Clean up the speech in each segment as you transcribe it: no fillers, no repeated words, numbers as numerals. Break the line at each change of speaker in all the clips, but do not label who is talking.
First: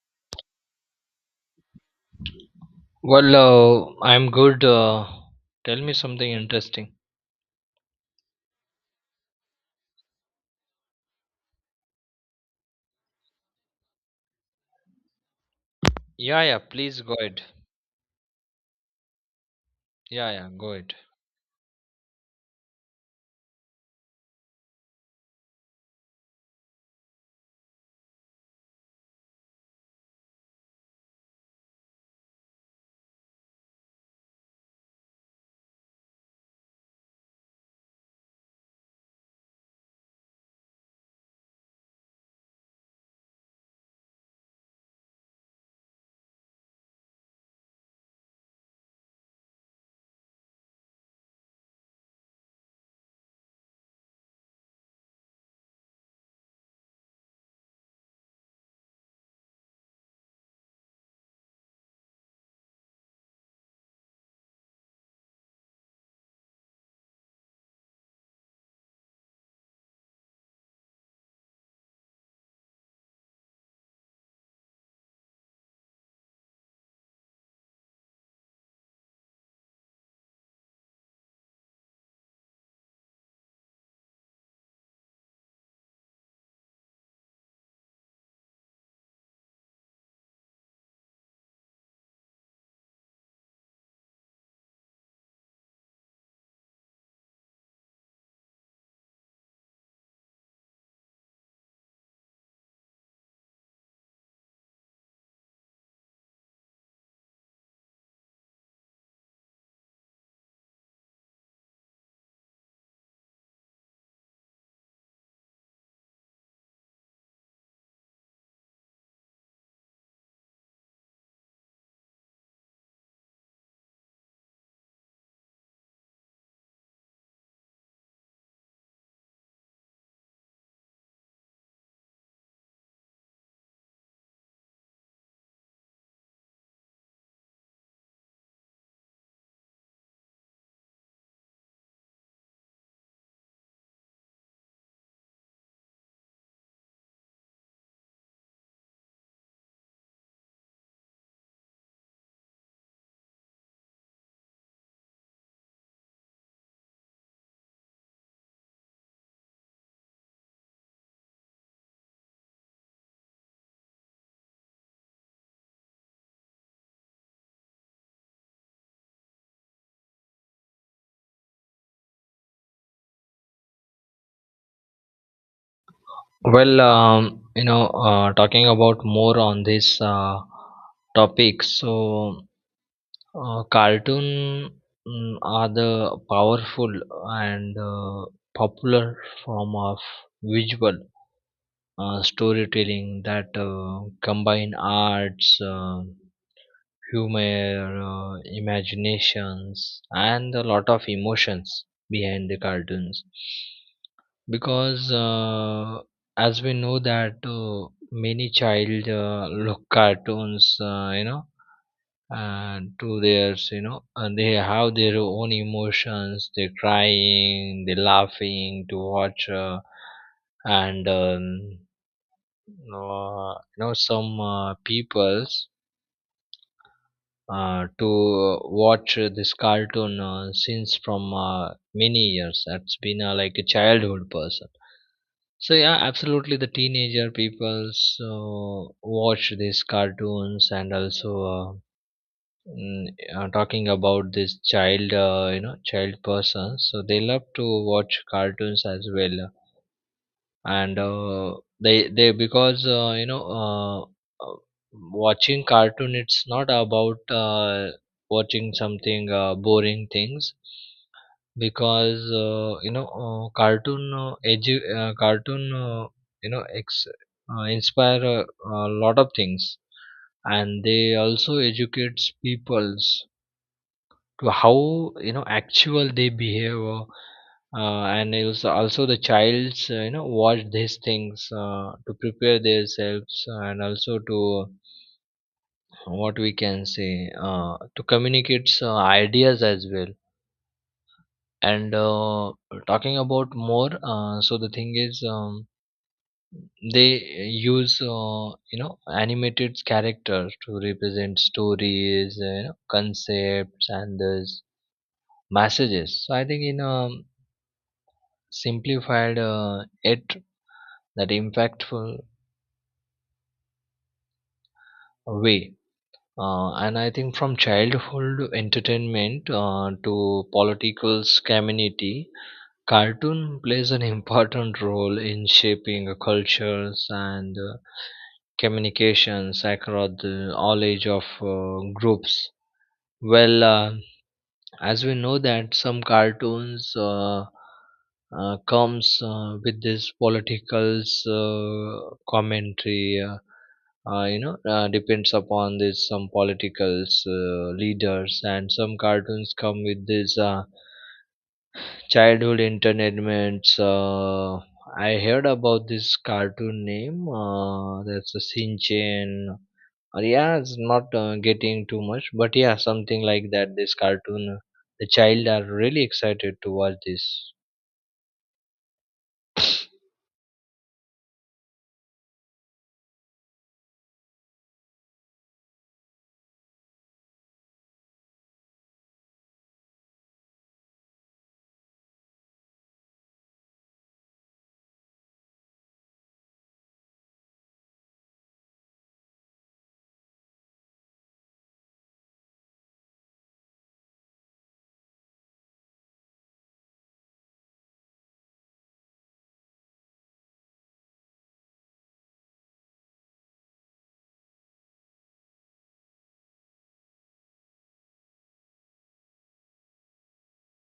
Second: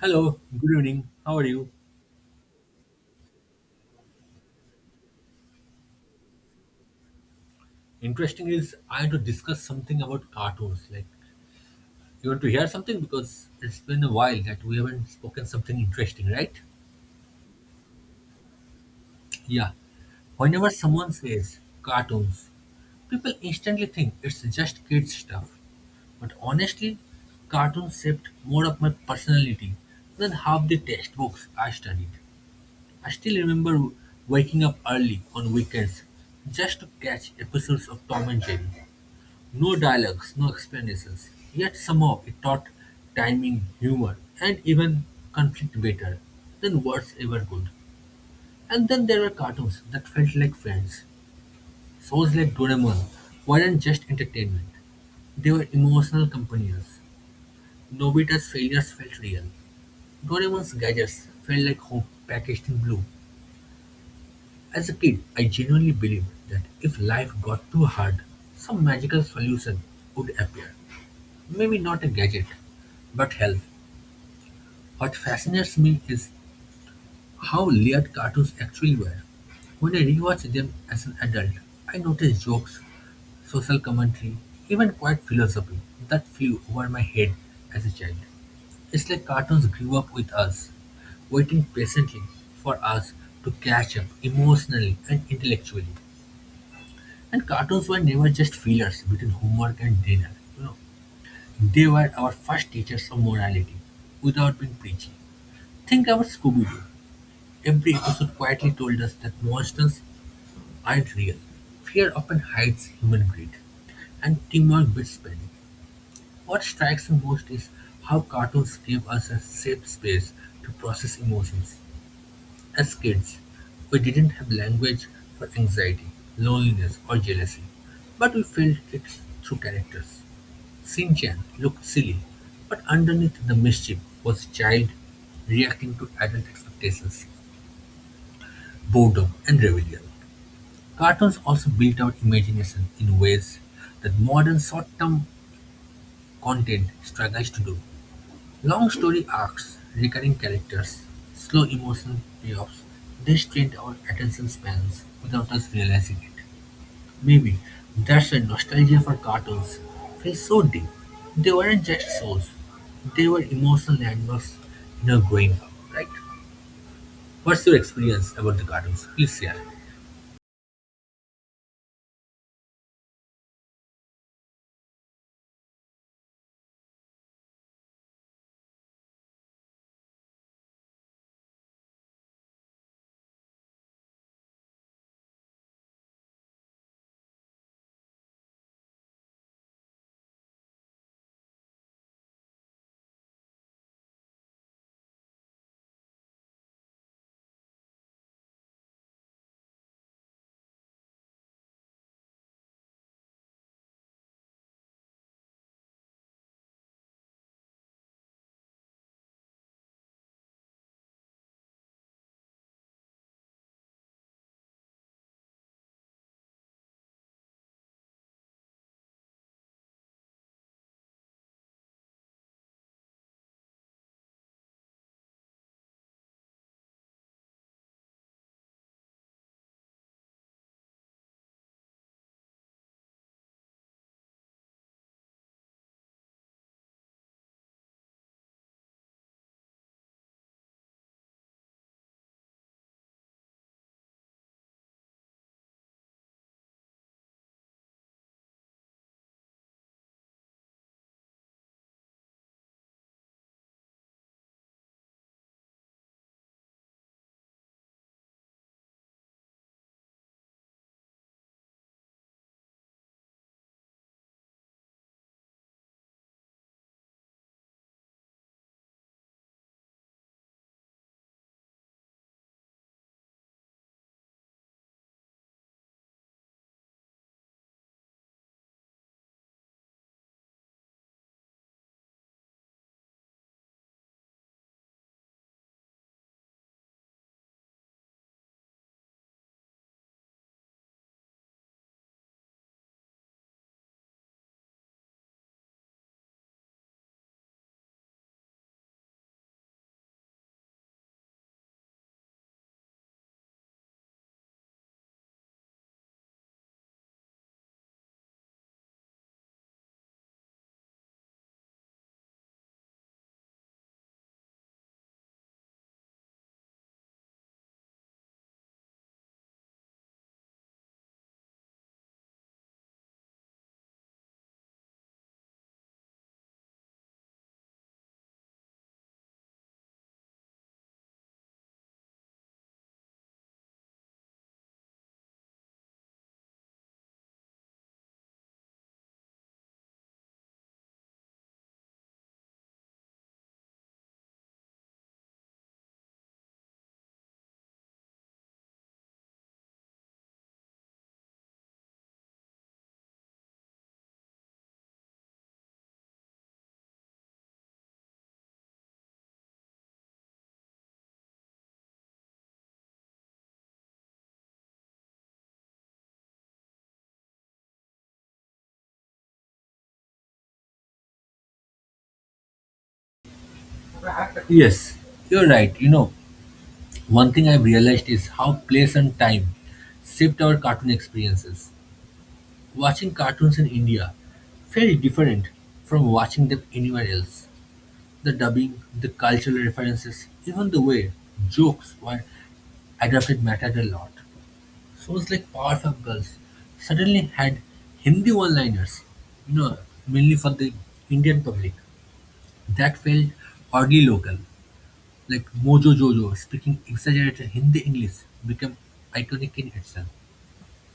Hello, good evening. How are you?
I'm good. Tell me something interesting.
Interesting is I had to discuss something about cartoons. Like, you want to hear something because it's been a while that we haven't spoken something interesting,
Yeah, yeah,
right?
please go ahead.
Yeah.
Yeah, yeah,
Whenever
go ahead.
someone says cartoons, people instantly think it's just kids stuff. But honestly, cartoons shaped more of my personality than half the textbooks I studied. I still remember waking up early on weekends just to catch episodes of Tom and Jerry. No dialogues, no explanations, yet somehow it taught timing, humor, and even conflict better than words ever could. And then there were cartoons that felt like friends. Shows like Doraemon weren't just entertainment, they were emotional companions. Nobita's failures felt real. Doraemon's gadgets felt like hope packaged in blue. As a kid, I genuinely believed that if life got too hard, some magical solution would appear. Maybe not a gadget, but health. What fascinates me is how layered cartoons actually were. When I rewatch them as an adult, I notice jokes, social commentary, even quiet philosophy that flew over my head as a child. It's like cartoons grew up with us, waiting patiently for us to catch up emotionally and intellectually. And cartoons were never just fillers between homework and dinner. You know, They were our first teachers of morality, without being preachy. Think about Scooby-Doo. Every episode quietly told us that monsters aren't real. Fear often hides human greed, and teamwork beats panic. What strikes me most is how cartoons give us a safe space to process emotions. As kids, we didn't have language for anxiety, loneliness, or jealousy, but we felt it through characters. Shin-chan looked silly, but underneath the mischief was a child reacting to adult expectations, boredom, and rebellion. Cartoons also built our imagination in ways that modern short-term content struggles to do. Long story arcs, recurring characters, slow emotional payoffs, they strained our attention spans without us realizing it. Maybe that's why nostalgia for cartoons feels so deep. They weren't just shows, they were emotional landmarks in our growing up, right? What's your experience about the cartoons? Please share.
Well, you know, talking about more on this topic, so cartoon are the powerful and popular form of visual storytelling that combine arts. To imaginations and a lot of emotions behind the cartoons because as we know that many child look cartoons, and to theirs, and they have their own emotions, they're crying, they're laughing to watch, and you know some peoples to watch this cartoon since from many years. That's been like a childhood person. So yeah, absolutely, the teenager people so watch these cartoons and also, mm, talking about this child, child person. So they love to watch cartoons as well, and they because uh, watching cartoon, it's not about watching something boring things because cartoon cartoon, you know ex- inspire a lot of things, and they also educates peoples to how, actual they behave, and also the child's watch these things to prepare themselves and also to, what we can say, to communicate ideas as well. And talking about more, so the thing is, they use, animated characters to represent stories, concepts and this messages, so I think in simplified it, that impactful way, and I think from childhood entertainment to political community, cartoon plays an important role in shaping cultures and communications across the all age of groups. well uh, as we know, that some cartoons, comes with this politicals commentary, depends upon this some politicals leaders, and some cartoons come with this childhood entertainments. I heard about this cartoon name, that's a shinchan. Uh, yeah, it's not getting too much, but yeah, something like that. This cartoon, the child are really excited to watch this.
Yes, you're right. You know, one thing I've realized is how place and time shaped our cartoon experiences. Watching cartoons in India very different from watching them anywhere else. The dubbing, the cultural references, even the way jokes were adapted mattered a lot. Shows like Powerpuff Girls suddenly had Hindi one-liners, you know, mainly for the Indian public. That felt oddly local. Like Mojo Jojo speaking exaggerated Hindi English became iconic in itself.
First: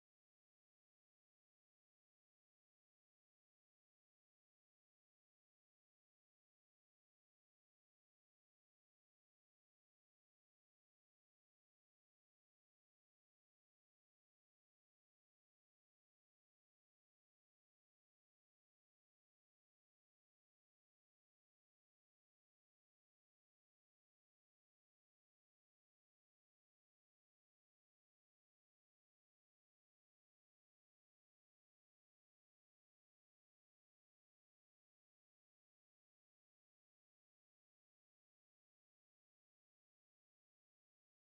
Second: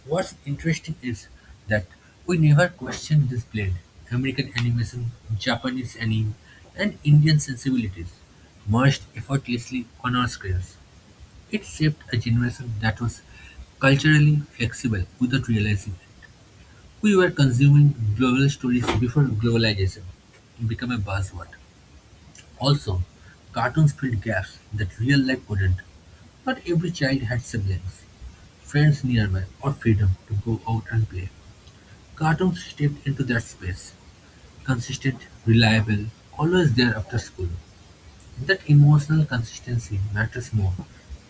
What's interesting is that we never questioned this blend American animation, Japanese anime, and Indian sensibilities merged effortlessly on our screens. It shaped a generation that was culturally flexible without realizing it. We were consuming global stories before globalization became a buzzword. Also, cartoons filled gaps that real life couldn't. Not every child had siblings, friends nearby, or freedom to go out and play. Cartoons stepped into that space: consistent, reliable, always there after school. That emotional consistency matters more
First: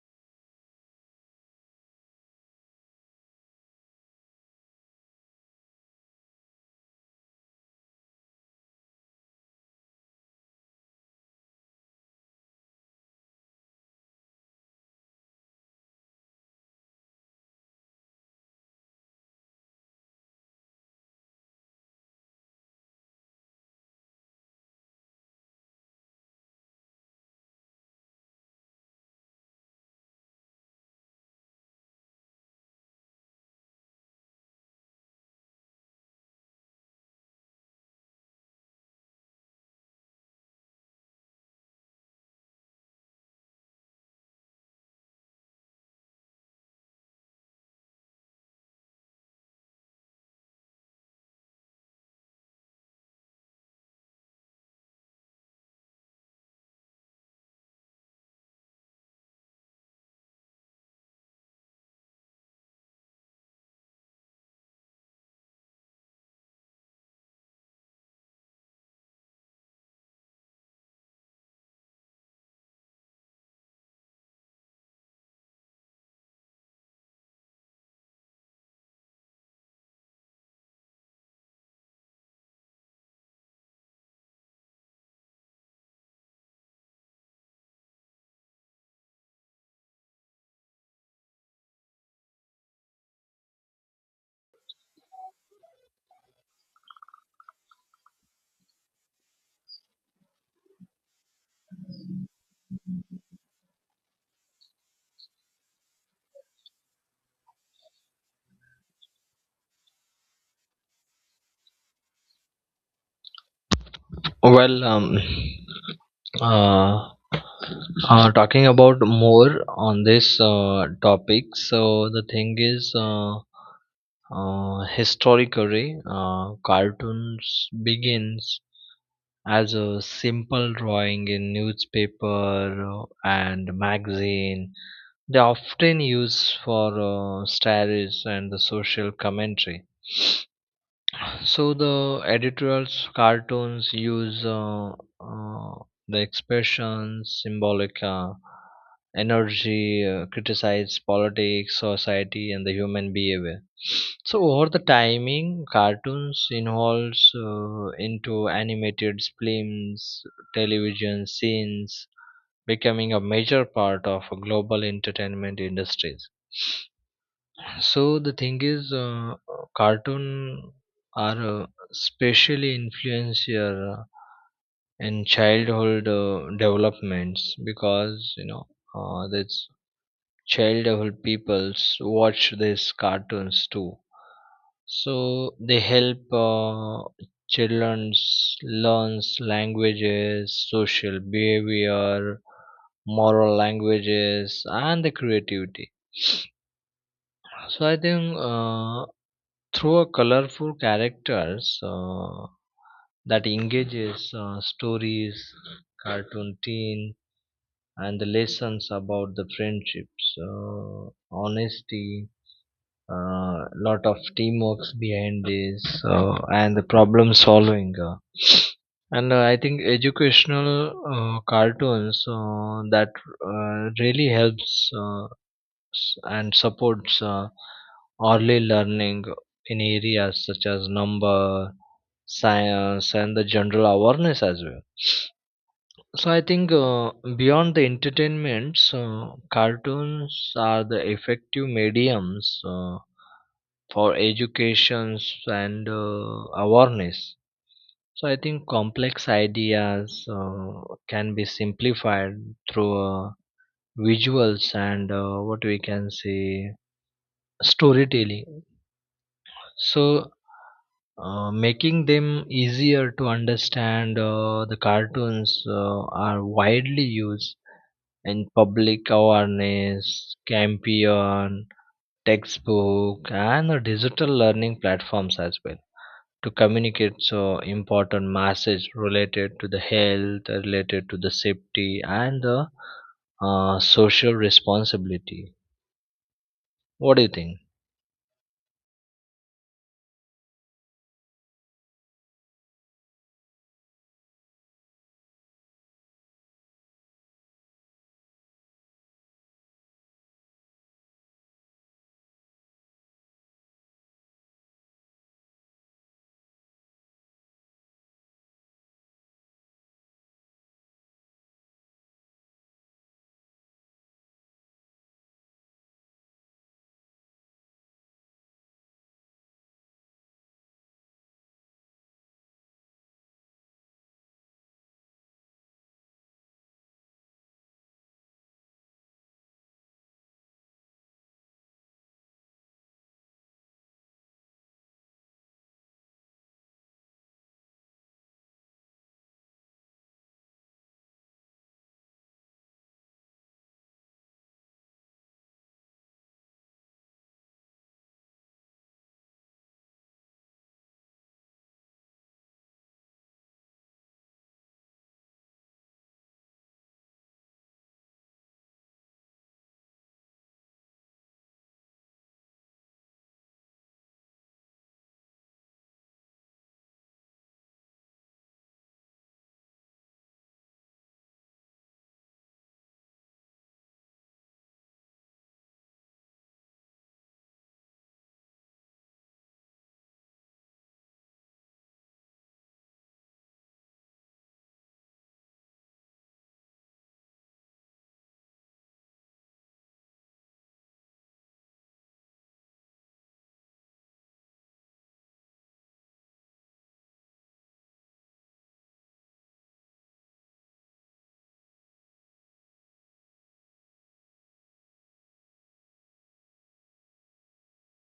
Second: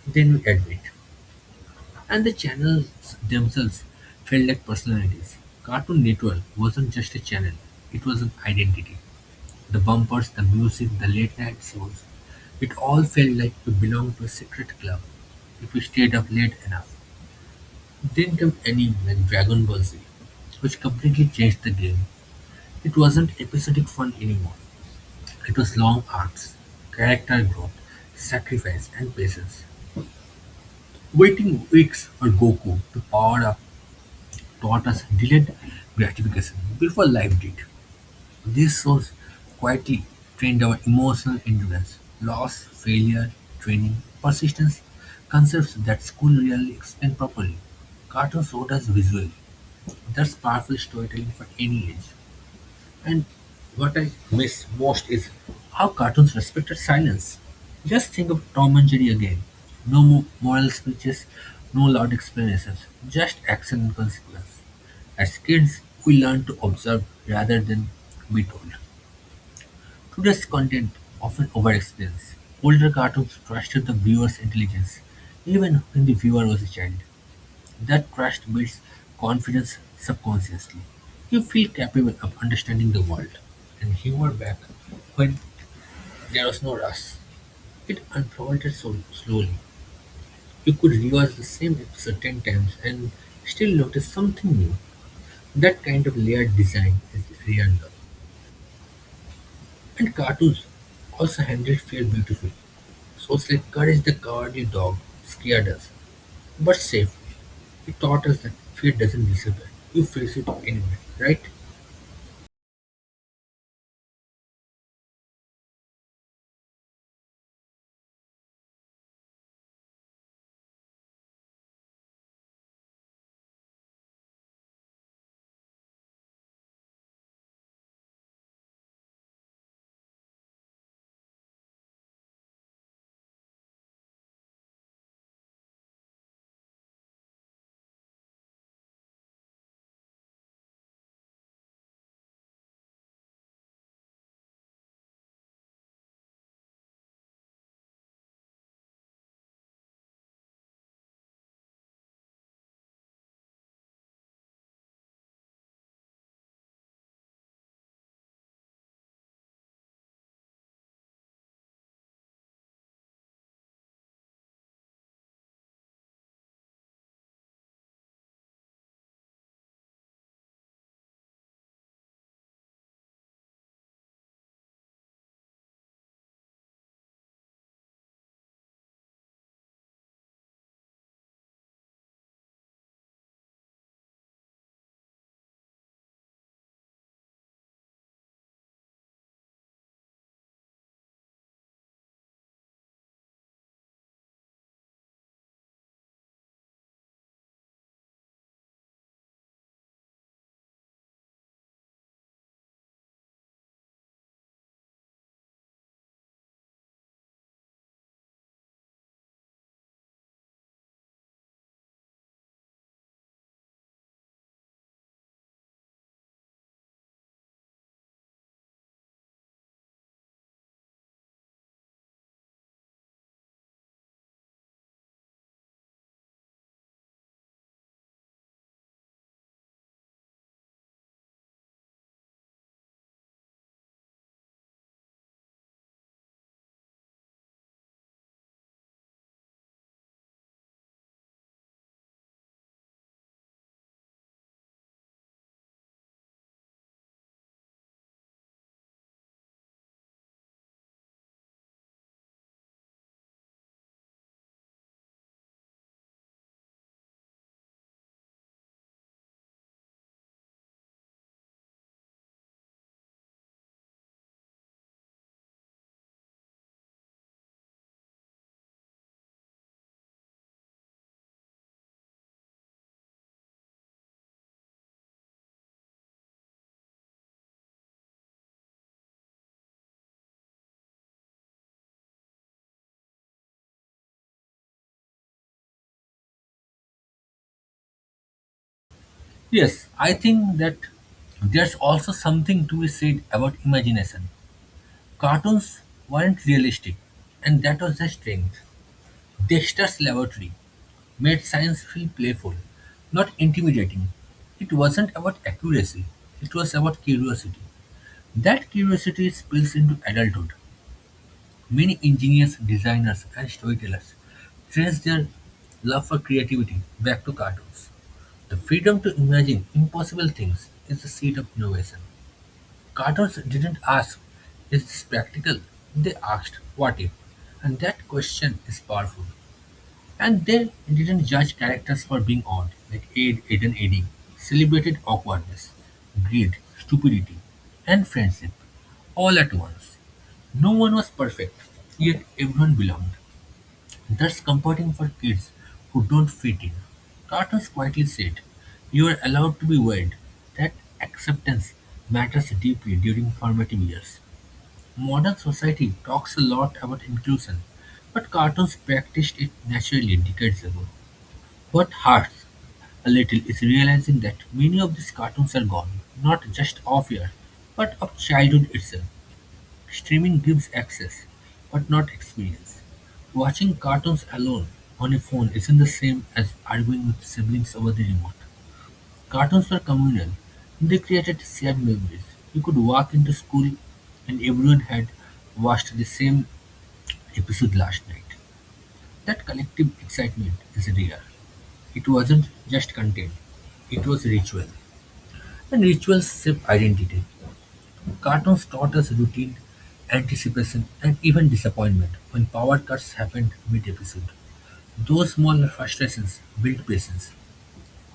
than we admit. And the channels themselves felt like personalities. Cartoon Network wasn't just a channel, it was an identity. The bumpers, the music, the late night shows, it all felt like we belonged to a secret club. If we stayed up late enough, then came anime like Dragon Ball Z, which completely changed the game. It wasn't episodic fun anymore, it was long arcs, character growth, sacrifice and patience. Waiting weeks for Goku to power up taught us delayed gratification before life did. These shows quietly trained our emotional endurance, loss, failure, training, persistence, concepts that school rarely explained properly. Cartoon showed us visually. That's powerful storytelling for any age. And what I miss most is how cartoons respected silence. Just think of Tom and Jerry again. No moral speeches, no loud explanations, just action and consequence. As kids, we learn to observe rather than be told. Today's content often overexplains. Older cartoons trusted the viewer's intelligence, even when the viewer was a child. That trust builds confidence subconsciously. You feel capable of understanding the world. And humor back when there was no rush. It unfolded so slowly. You could rewatch the same episode ten times and still notice something new. That kind of layered design is real love. And cartoons also handled fear beautifully. Shows like Courage the Cowardly Dog scared us, but safe. It taught us that fear doesn't disappear. You face it anyway, right?
Well, uh, talking about more on this topic. So the thing is, historically, cartoons begins as a simple drawing in newspaper and magazine. They are often used for satires and the social commentary. So the editorials, cartoons use, uh, the expressions, symbolic energy, criticize politics, society, and the human behavior. So over the timing, cartoons involves into animated films, television scenes, becoming a major part of global entertainment industries. So the thing is, cartoon are especially influential in childhood developments, because you know that's childhood peoples watch these cartoons too. So they help children learns languages, social behavior, moral languages, and the creativity. So I think, through a colorful characters that engages stories, cartoon teen, and the lessons about the friendships, honesty, a lot of teamwork behind this, and the problem solving. And I think educational cartoons that really helps. And supports early learning in areas such as number, science, and the general awareness as well. So I think beyond the entertainments, cartoons are the effective mediums for educations and awareness. So I think complex ideas can be simplified through visuals and, what we can say, storytelling. So, making them easier to understand, the cartoons are widely used in public awareness, campaign, textbook, and digital learning platforms as well, to communicate so important message related to the health, related to the safety, and the social responsibility. What do you think?
Yes, I think that there's also something to be said about imagination. Cartoons weren't realistic, and that was their strength. Dexter's Laboratory made science feel playful, not intimidating. It wasn't about accuracy, it was about curiosity. That curiosity spills into adulthood. Many engineers, designers, and storytellers trace their love for creativity back to cartoons. The freedom to imagine impossible things is the seed of innovation. Carters didn't ask, Is this practical? They asked, What if? And that question is powerful. And they didn't judge characters for being odd, like Aid, Ed, and Eddie, celebrated awkwardness, greed, stupidity, and friendship, all at once. No one was perfect, yet everyone belonged. That's comforting for kids who don't fit in. Carter quietly said, You are allowed to be weird. That acceptance matters deeply during formative years. Modern society talks a lot about inclusion, but cartoons practiced it naturally decades ago. What hurts a little is realizing that many of these cartoons are gone, not just of years, but of childhood itself. Streaming gives access, but not experience. Watching cartoons alone on a phone isn't the same as arguing with siblings over the remote. Cartoons were communal. They created shared memories. You could walk into school and everyone had watched the same episode last night. That collective excitement is real. It wasn't just content, it was ritual. And rituals shape identity. Cartoons taught us routine, anticipation, and even disappointment when power cuts happened mid-episode. Those small frustrations built patience.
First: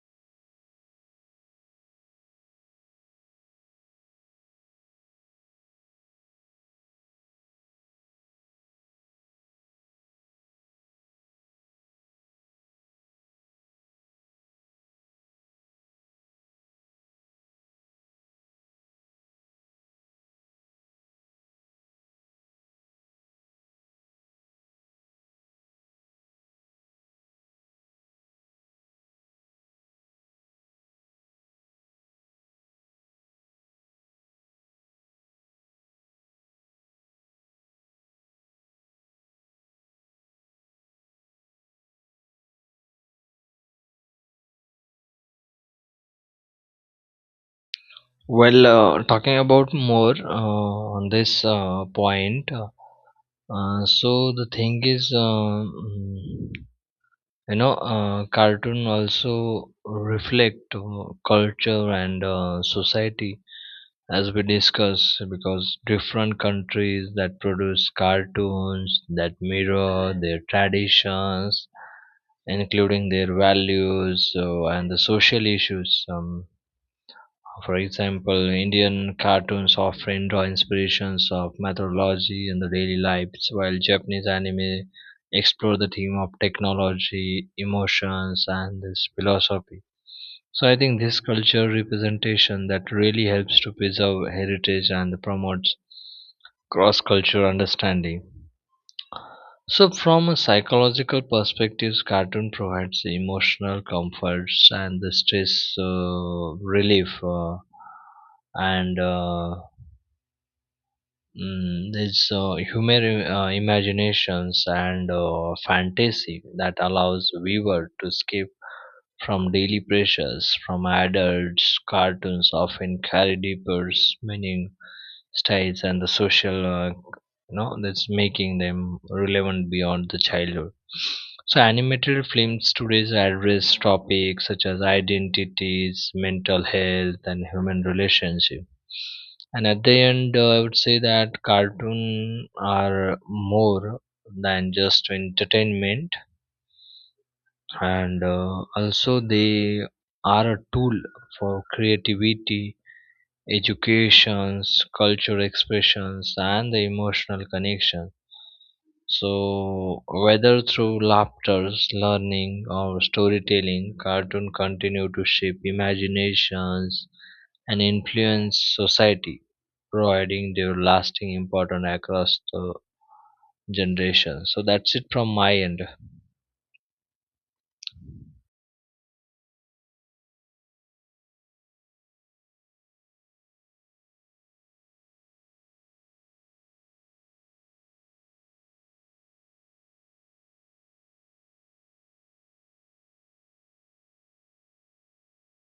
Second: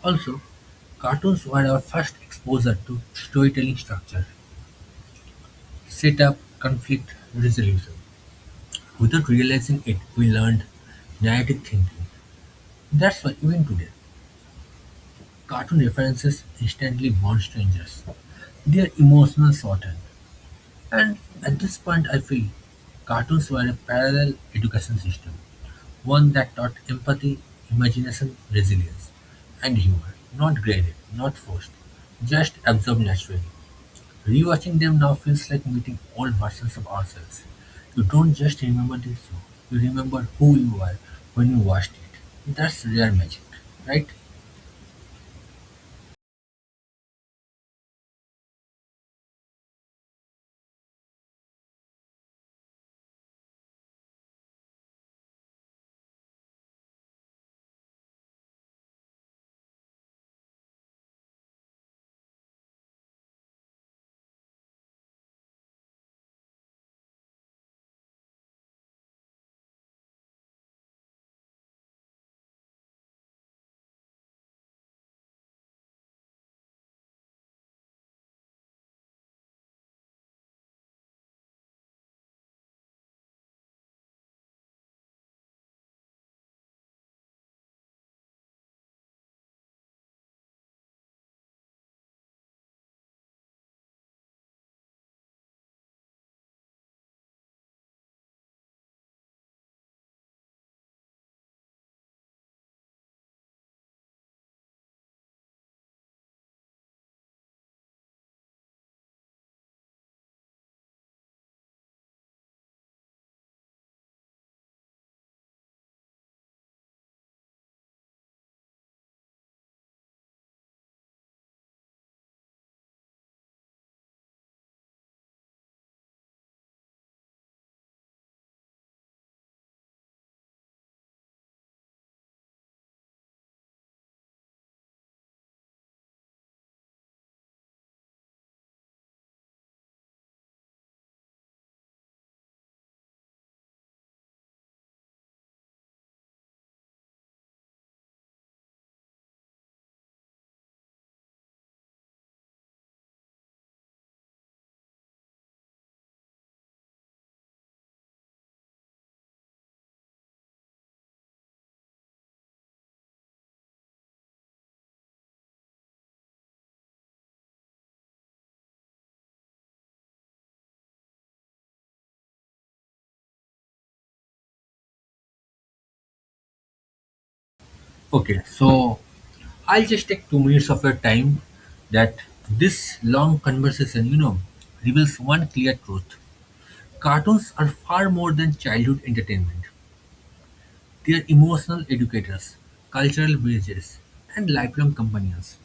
Also, cartoons were our first exposure to storytelling structure, setup, conflict, resolution. Without realizing it, we learned narrative thinking. That's why even today, cartoon references instantly bond strangers. They are emotional shorthand. And at this point, I feel cartoons were a parallel education system, one that taught empathy, imagination, resilience, and humor. Not graded, not forced, just absorbed naturally. Rewatching them now feels like meeting old versions of ourselves. You don't just remember the show, you remember who you were when you watched it. That's rare magic, right?
Well, talking about more on this point, so the thing is, cartoon also reflect culture and society, as we discuss, because different countries that produce cartoons that mirror their traditions, including their values and the social issues. For example, Indian cartoons often draw inspirations of mythology and the daily lives, while Japanese anime explore the theme of technology, emotions, and this philosophy. So I think this culture representation that really helps to preserve heritage and promotes cross-cultural understanding. So, from a psychological perspective, cartoon provides the emotional comforts and the stress relief, and uh, this human imaginations and fantasy that allows viewer to escape from daily pressures from adults. Cartoons often carry deeper meaning styles and the social, that's making them relevant beyond the childhood. So animated films today address topics such as identities, mental health, and human relationship. And at the end, I would say that cartoon are more than just entertainment, and also they are a tool for creativity, educations, cultural expressions, and the emotional connection. So, whether through laughter, learning, or storytelling, cartoon continue to shape imaginations and influence society, providing their lasting importance across the generations. So that's it from my end.
Okay, so I'll just take 2 minutes of your time that this long conversation, reveals one clear truth. Cartoons are far more than childhood entertainment. They are emotional educators, cultural bridges, and lifelong companions.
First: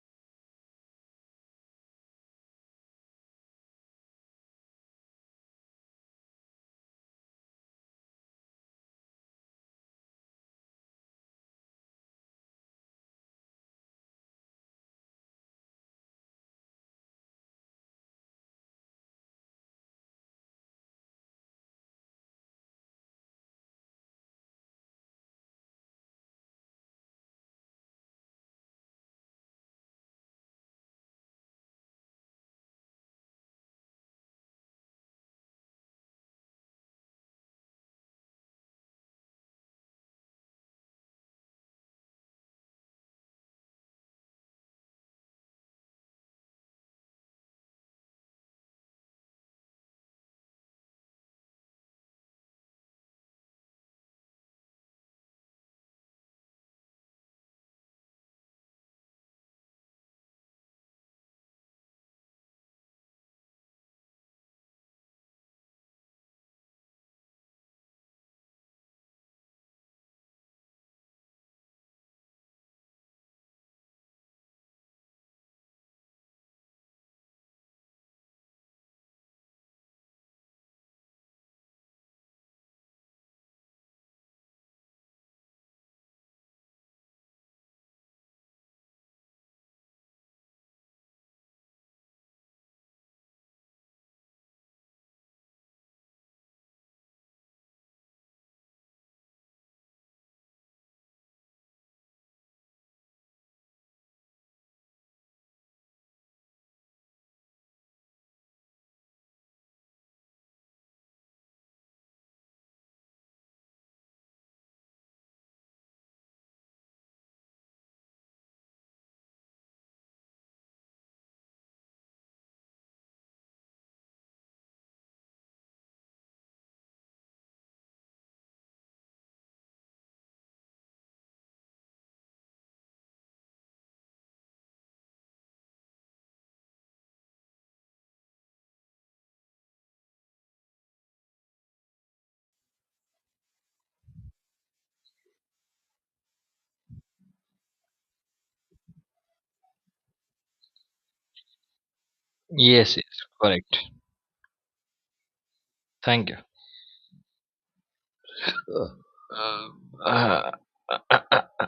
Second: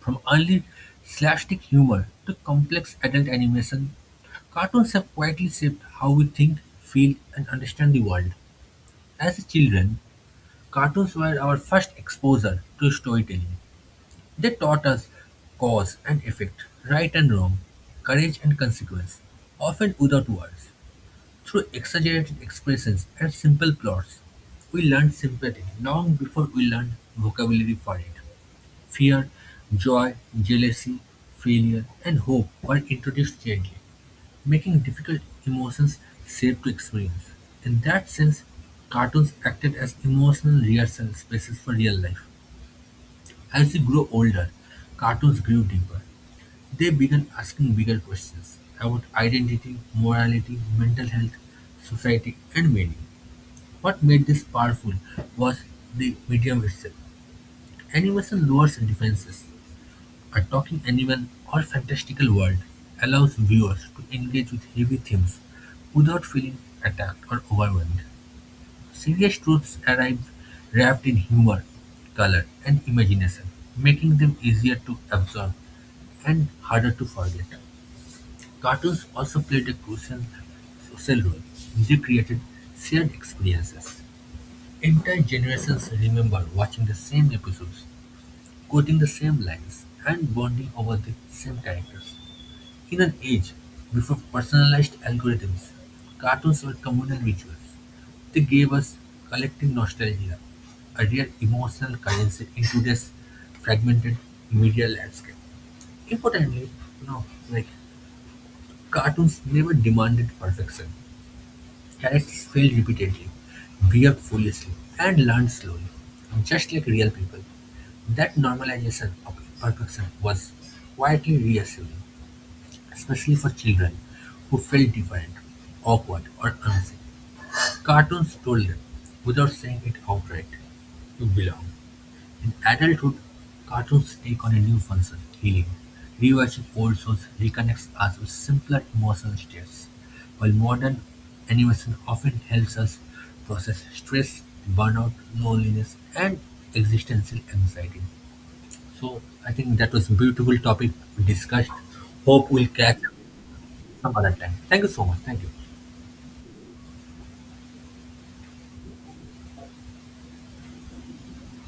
From early slapstick humor to complex adult animation, cartoons have quietly shaped how we think, feel, and understand the world. As children, cartoons were our first exposure to storytelling. They taught us cause and effect, right and wrong, courage and consequence, often without words. Through exaggerated expressions and simple plots, we learned sympathy long before we learned vocabulary for it. Fear, joy, jealousy, failure, and hope were introduced gently, making difficult emotions safe to experience. In that sense, cartoons acted as emotional rehearsal spaces for real life. As we grew older, cartoons grew deeper. They began asking bigger questions about identity, morality, mental health, society, and meaning. What made this powerful was the medium itself. Animation lowers defenses. A talking animal or fantastical world allows viewers to engage with heavy themes without feeling attacked or overwhelmed. Serious truths arrive wrapped in humor, color, and imagination, making them easier to absorb and harder to forget. Cartoons also played a crucial social role. They created shared experiences. Entire generations remember watching the same episodes, quoting the same lines, and bonding over the same characters. In an age before personalized algorithms, cartoons were communal rituals. They gave us collective nostalgia, a real emotional currency in today's fragmented media landscape. Importantly, you know, like cartoons never demanded perfection. Characters failed repeatedly, behaved foolishly, and learned slowly, just like real people. That normalization of imperfection was quietly reassuring. Especially for children who felt different, awkward, or unseen, cartoons told them, without saying it outright, you belong. In adulthood, cartoons take on a new function, healing. Rewatching old shows reconnects us with simpler emotional states, while modern animation often helps us process stress, burnout, loneliness, and existential anxiety. So I think that was a beautiful topic we discussed. Hope we'll
Yes,
catch
yes, correct.
some other time. Thank you so much. Thank you.
Thank you. Uh, uh, uh,